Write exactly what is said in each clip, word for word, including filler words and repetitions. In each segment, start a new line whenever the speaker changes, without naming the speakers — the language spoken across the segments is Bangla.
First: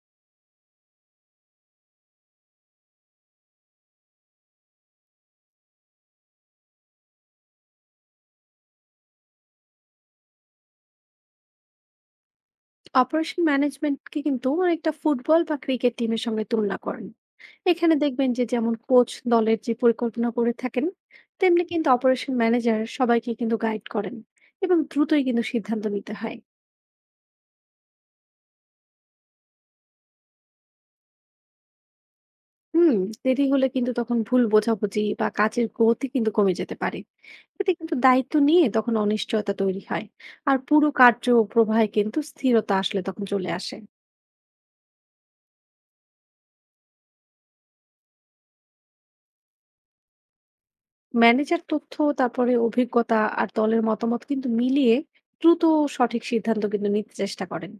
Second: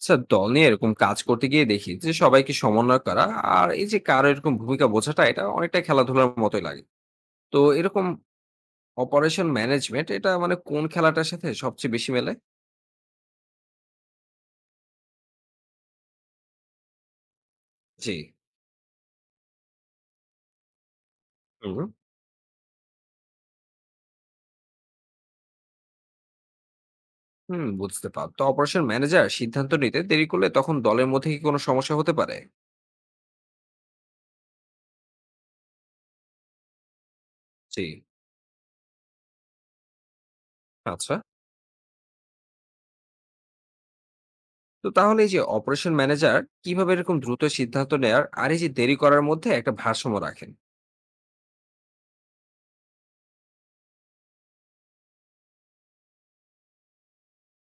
আচ্ছা, দল নিয়ে এরকম কাজ করতে গিয়ে দেখি যে সবাইকে সমন্বয় করা আর এই যে কারো এরকম ভূমিকা বোঝাটা, এটা অনেকটা খেলাধুলার মতোই লাগে। তো এরকম অপারেশন ম্যানেজমেন্ট, এটা মানে কোন খেলাটার সাথে সবচেয়ে বেশি মেলে?
অপারেশন ম্যানেজমেন্টকে কিন্তু অনেকটা ফুটবল বা ক্রিকেট টিমের সঙ্গে তুলনা করেন। এখানে
জি।
দেখবেন যে যেমন কোচ দলের যে পরিকল্পনা করে থাকেন, তেমনি
হুম
কিন্তু অপারেশন ম্যানেজার সবাইকে কিন্তু গাইড করেন, এবং দ্রুতই কিন্তু সিদ্ধান্ত নিতে হয়।
হুম বুঝতে পার তো অপারেশন ম্যানেজার সিদ্ধান্ত নিতে দেরি করলে তখন দলের মধ্যে কি কোনো সমস্যা হতে পারে?
হুম। দেরি হলে কিন্তু তখন ভুল বোঝাবুঝি বা কাজের গতি কিন্তু কমে যেতে পারে। এতে
জি।
কিন্তু দায়িত্ব নিয়ে তখন অনিশ্চয়তা তৈরি হয়, আর পুরো
আচ্ছা,
কার্য প্রবাহে কিন্তু স্থিরতা আসলে তখন চলে আসে।
তো তাহলে এই যে অপারেশন ম্যানেজার, কিভাবে এরকম দ্রুত সিদ্ধান্ত নেয়ার আর এই যে দেরি করার মধ্যে একটা ভারসাম্য রাখেন?
ম্যানেজার তথ্য, তারপরে অভিজ্ঞতা আর দলের মতামত কিন্তু মিলিয়ে দ্রুত ও সঠিক সিদ্ধান্ত কিন্তু নিতে চেষ্টা করেন।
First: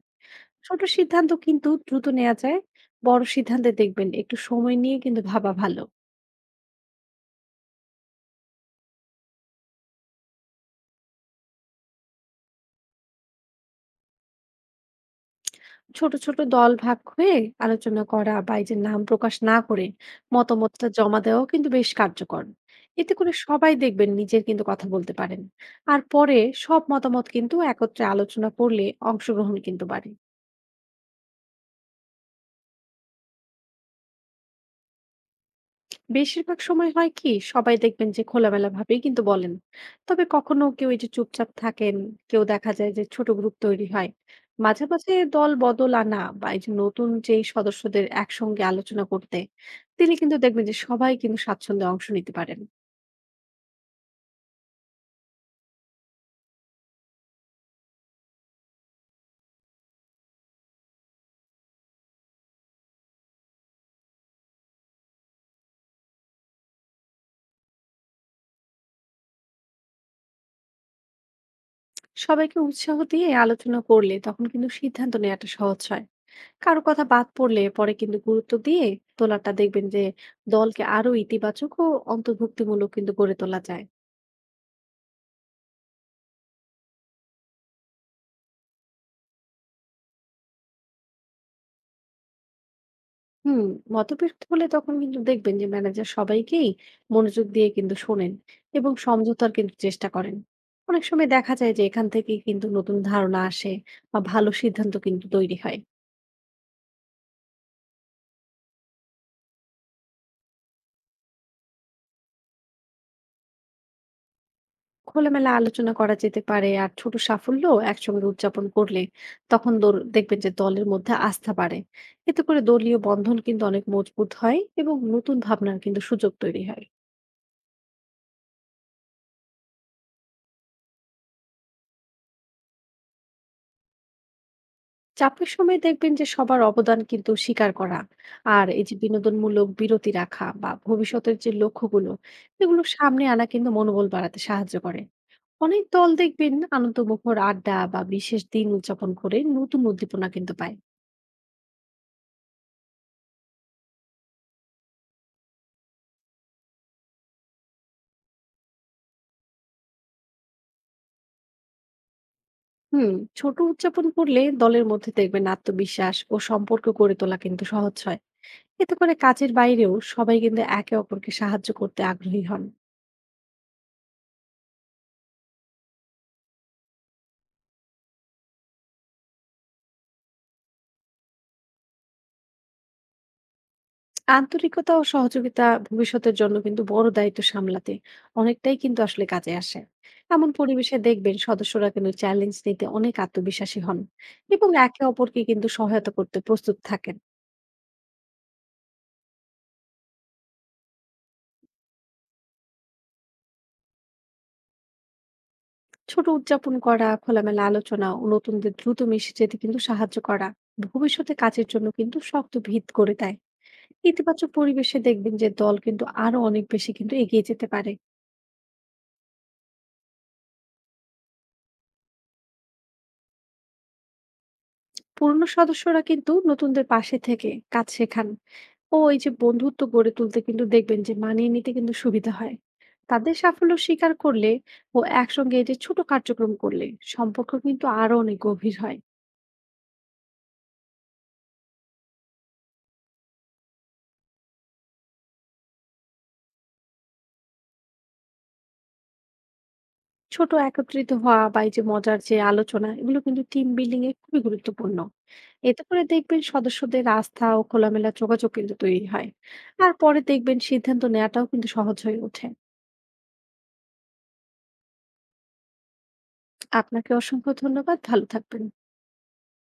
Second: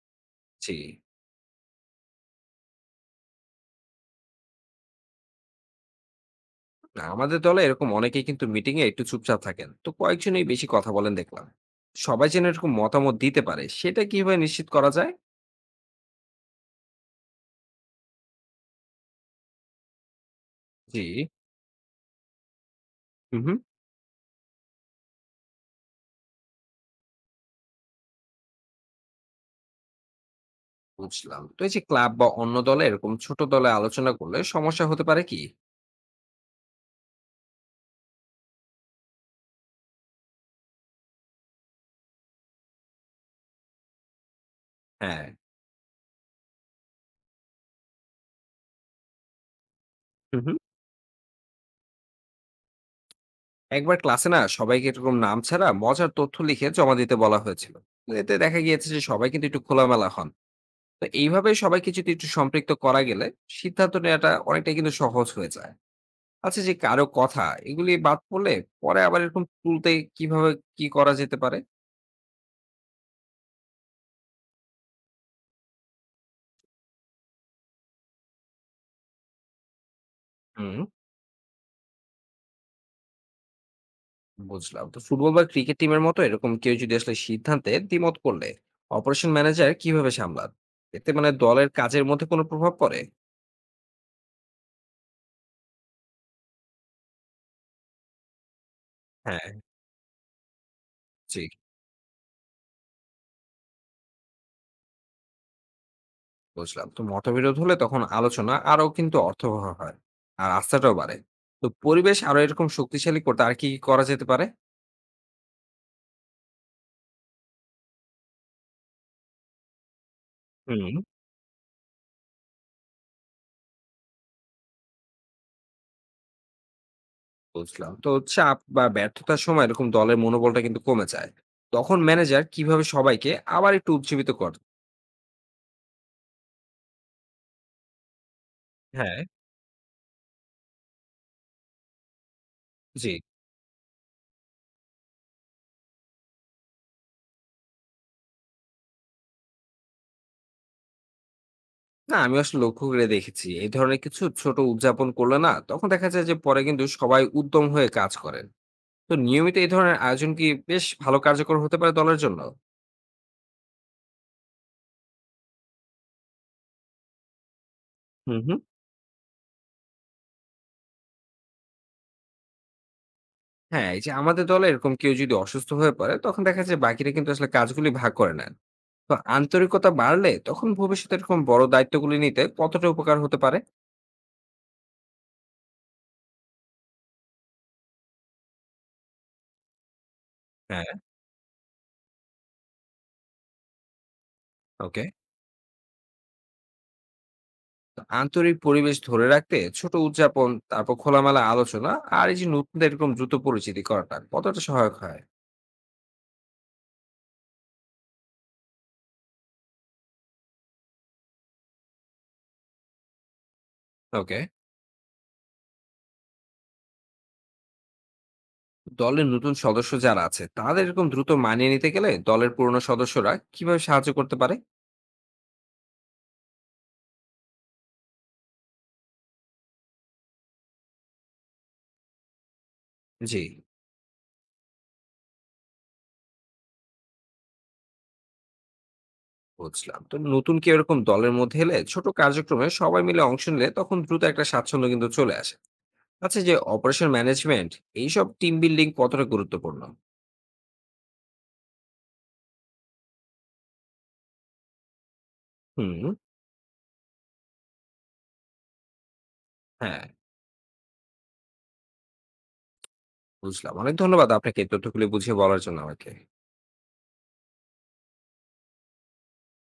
জি।
ছোট সিদ্ধান্ত কিন্তু দ্রুত নেওয়া যায়, বড় সিদ্ধান্তে দেখবেন একটু সময় নিয়ে কিন্তু ভাবা ভালো।
না, আমাদের দলে এরকম অনেকেই কিন্তু মিটিং এ একটু চুপচাপ থাকেন, তো কয়েকজনই বেশি কথা বলেন দেখলাম। সবাই যেন এরকম মতামত দিতে পারে সেটা কিভাবে নিশ্চিত করা যায়?
ছোট ছোট দল ভাগ হয়ে আলোচনা করা বা এই যে নাম প্রকাশ না করে মতামতটা
জি।
জমা দেওয়াও কিন্তু বেশ কার্যকর। এতে করে
হুম হুম
সবাই দেখবেন নিজের কিন্তু কথা বলতে পারেন, আর পরে সব মতামত কিন্তু একত্রে আলোচনা করলে অংশগ্রহণ কিন্তু বাড়ে।
বুঝলাম, তো এই যে ক্লাব বা অন্য দলে এরকম ছোট দলে আলোচনা করলে সমস্যা হতে পারে কি?
বেশিরভাগ সময় হয় কি, সবাই দেখবেন যে খোলামেলা ভাবেই কিন্তু বলেন, তবে কখনো কেউ এই যে চুপচাপ থাকেন, কেউ দেখা যায় যে ছোট গ্রুপ তৈরি হয়। মাঝে মাঝে
হ্যাঁ।
দল বদল আনা বা এই যে নতুন যেই সদস্যদের একসঙ্গে আলোচনা করতে, তিনি কিন্তু
হুম হুম
দেখবেন যে সবাই কিন্তু স্বাচ্ছন্দ্যে অংশ নিতে পারেন।
একবার ক্লাসে না সবাইকে এরকম নাম ছাড়া মজার তথ্য লিখে জমা দিতে বলা হয়েছিল। তো এতে দেখা গিয়েছে যে সবাই কিন্তু একটু খোলামেলা হন। তো এইভাবে সবাইকে যদি একটু সম্পৃক্ত করা গেলে সিদ্ধান্ত নেওয়াটা অনেকটাই কিন্তু সহজ হয়ে যায়। আচ্ছা, যে কারো কথা এগুলি বাদ পড়লে পরে আবার এরকম তুলতে কিভাবে কি করা যেতে পারে?
সবাইকে উৎসাহ দিয়ে আলোচনা করলে তখন কিন্তু সিদ্ধান্ত নেওয়াটা সহজ হয়। কারো কথা বাদ পড়লে পরে কিন্তু গুরুত্ব দিয়ে তোলাটা দেখবেন যে
হুম।
দলকে আরো ইতিবাচক ও অন্তর্ভুক্তিমূলক কিন্তু গড়ে তোলা যায়।
বুঝলাম, তো ফুটবল বা ক্রিকেট টিমের মতো এরকম কেউ যদি আসলে সিদ্ধান্তে দ্বিমত করলে অপারেশন ম্যানেজার কিভাবে সামলান? এতে মানে দলের কাজের মধ্যে কোনো প্রভাব পড়ে?
হুম। মতবিরোধ হলে তখন কিন্তু দেখবেন যে ম্যানেজার সবাইকেই মনোযোগ দিয়ে কিন্তু শোনেন এবং
হ্যাঁ।
সমঝোতার কিন্তু চেষ্টা করেন। অনেক সময়
জি।
দেখা যায় যে এখান থেকে কিন্তু নতুন ধারণা আসে বা ভালো সিদ্ধান্ত কিন্তু তৈরি হয়।
বুঝলাম, তো মতবিরোধ হলে তখন আলোচনা আরো কিন্তু অর্থবহ হয়, আর আস্থাটাও বাড়ে। তো পরিবেশ আরো এরকম শক্তিশালী করতে আর কি কি করা যেতে পারে?
খোলামেলা আলোচনা করা যেতে পারে, আর ছোট সাফল্য একসঙ্গে উদযাপন করলে তখন দল- দেখবেন যে দলের
হুম।
মধ্যে আস্থা বাড়ে। এতে করে দলীয় বন্ধন কিন্তু অনেক মজবুত হয় এবং নতুন ভাবনার কিন্তু সুযোগ তৈরি হয়।
বুঝলাম। তো চাপ বা ব্যর্থতার সময় এরকম দলের মনোবলটা কিন্তু কমে যায়। তখন ম্যানেজার কিভাবে সবাইকে আবার একটু উজ্জীবিত করে?
চাপের সময় দেখবেন যে সবার অবদান কিন্তু স্বীকার করা, আর এই যে
হ্যাঁ।
বিনোদনমূলক বিরতি রাখা বা ভবিষ্যতের যে লক্ষ্যগুলো এগুলো
জি।
সামনে আনা কিন্তু মনোবল বাড়াতে সাহায্য করে। অনেক দল দেখবেন আনন্দমুখর আড্ডা বা বিশেষ দিন উদযাপন করে নতুন উদ্দীপনা কিন্তু পায়।
না, আমি আসলে লক্ষ্য করে দেখেছি। এই ধরনের কিছু ছোট উদযাপন করলে না তখন দেখা যায় যে পরে কিন্তু সবাই উদ্যম হয়ে কাজ করেন। তো নিয়মিত এই ধরনের আয়োজন কি বেশ ভালো কার্যকর হতে পারে দলের জন্য?
হুম। ছোট উদযাপন করলে দলের মধ্যে দেখবেন আত্মবিশ্বাস ও সম্পর্ক গড়ে তোলা কিন্তু সহজ হয়।
হুম, হুম।
এতে করে কাজের বাইরেও সবাই কিন্তু একে অপরকে সাহায্য করতে আগ্রহী হন।
হ্যাঁ, এই যে আমাদের দলে এরকম কেউ যদি অসুস্থ হয়ে পড়ে তখন দেখা যায় বাকিরা কিন্তু আসলে কাজগুলি ভাগ করে নেন। তো আন্তরিকতা বাড়লে তখন ভবিষ্যতে এরকম বড় দায়িত্বগুলি নিতে কতটা উপকার হতে পারে?
আন্তরিকতা ও সহযোগিতা ভবিষ্যতের জন্য কিন্তু বড় দায়িত্ব সামলাতে অনেকটাই কিন্তু আসলে কাজে আসে। এমন
হ্যাঁ।
পরিবেশে দেখবেন সদস্যরা কিন্তু চ্যালেঞ্জ নিতে অনেক আত্মবিশ্বাসী হন এবং একে
ওকে।
অপরকে কিন্তু সহায়তা করতে প্রস্তুত থাকেন।
তো আন্তরিক পরিবেশ ধরে রাখতে ছোট উদযাপন, তারপর খোলামেলা আলোচনা আর এই যে নতুন এরকম দ্রুত পরিচিতি করাটা কতটা সহায়ক হয়?
ছোট উদযাপন করা, খোলামেলা আলোচনা ও নতুনদের দ্রুত মিশে যেতে কিন্তু সাহায্য করা ভবিষ্যতে কাজের জন্য কিন্তু শক্ত ভিত করে দেয়।
ওকে।
ইতিবাচক পরিবেশে দেখবেন যে দল কিন্তু আরো অনেক বেশি কিন্তু এগিয়ে যেতে পারে।
দলের নতুন সদস্য যারা আছে তাদের এরকম দ্রুত মানিয়ে নিতে গেলে দলের পুরনো সদস্যরা কিভাবে সাহায্য করতে পারে?
পুরনো সদস্যরা কিন্তু নতুনদের পাশে থেকে কাজ শেখান ও এই যে বন্ধুত্ব গড়ে তুলতে কিন্তু দেখবেন যে মানিয়ে নিতে কিন্তু সুবিধা হয়। তাদের
জি।
সাফল্য স্বীকার করলে ও একসঙ্গে এই যে ছোট কার্যক্রম করলে সম্পর্ক কিন্তু আরো অনেক গভীর হয়।
বুঝলাম। তো নতুন কেউ এরকম দলের মধ্যে এলে ছোট কার্যক্রমে সবাই মিলে অংশ নিলে তখন দ্রুত একটা স্বাচ্ছন্দ্য কিন্তু চলে আসে। আচ্ছা, যে অপারেশন ম্যানেজমেন্ট এইসব টিম বিল্ডিং কতটা গুরুত্বপূর্ণ?
ছোট একত্রিত হওয়া বা এই যে মজার যে আলোচনা এগুলো কিন্তু টিম বিল্ডিং এ খুবই গুরুত্বপূর্ণ। এতে করে
হুম,
দেখবেন সদস্যদের আস্থা ও খোলামেলা যোগাযোগ কিন্তু তৈরি হয়, আর
হ্যাঁ।
পরে দেখবেন সিদ্ধান্ত নেওয়াটাও কিন্তু সহজ হয়ে ওঠে।
বুঝলাম। অনেক ধন্যবাদ আপনাকে এই তথ্যগুলি বুঝিয়ে বলার জন্য আমাকে।
আপনাকে অসংখ্য ধন্যবাদ, ভালো থাকবেন।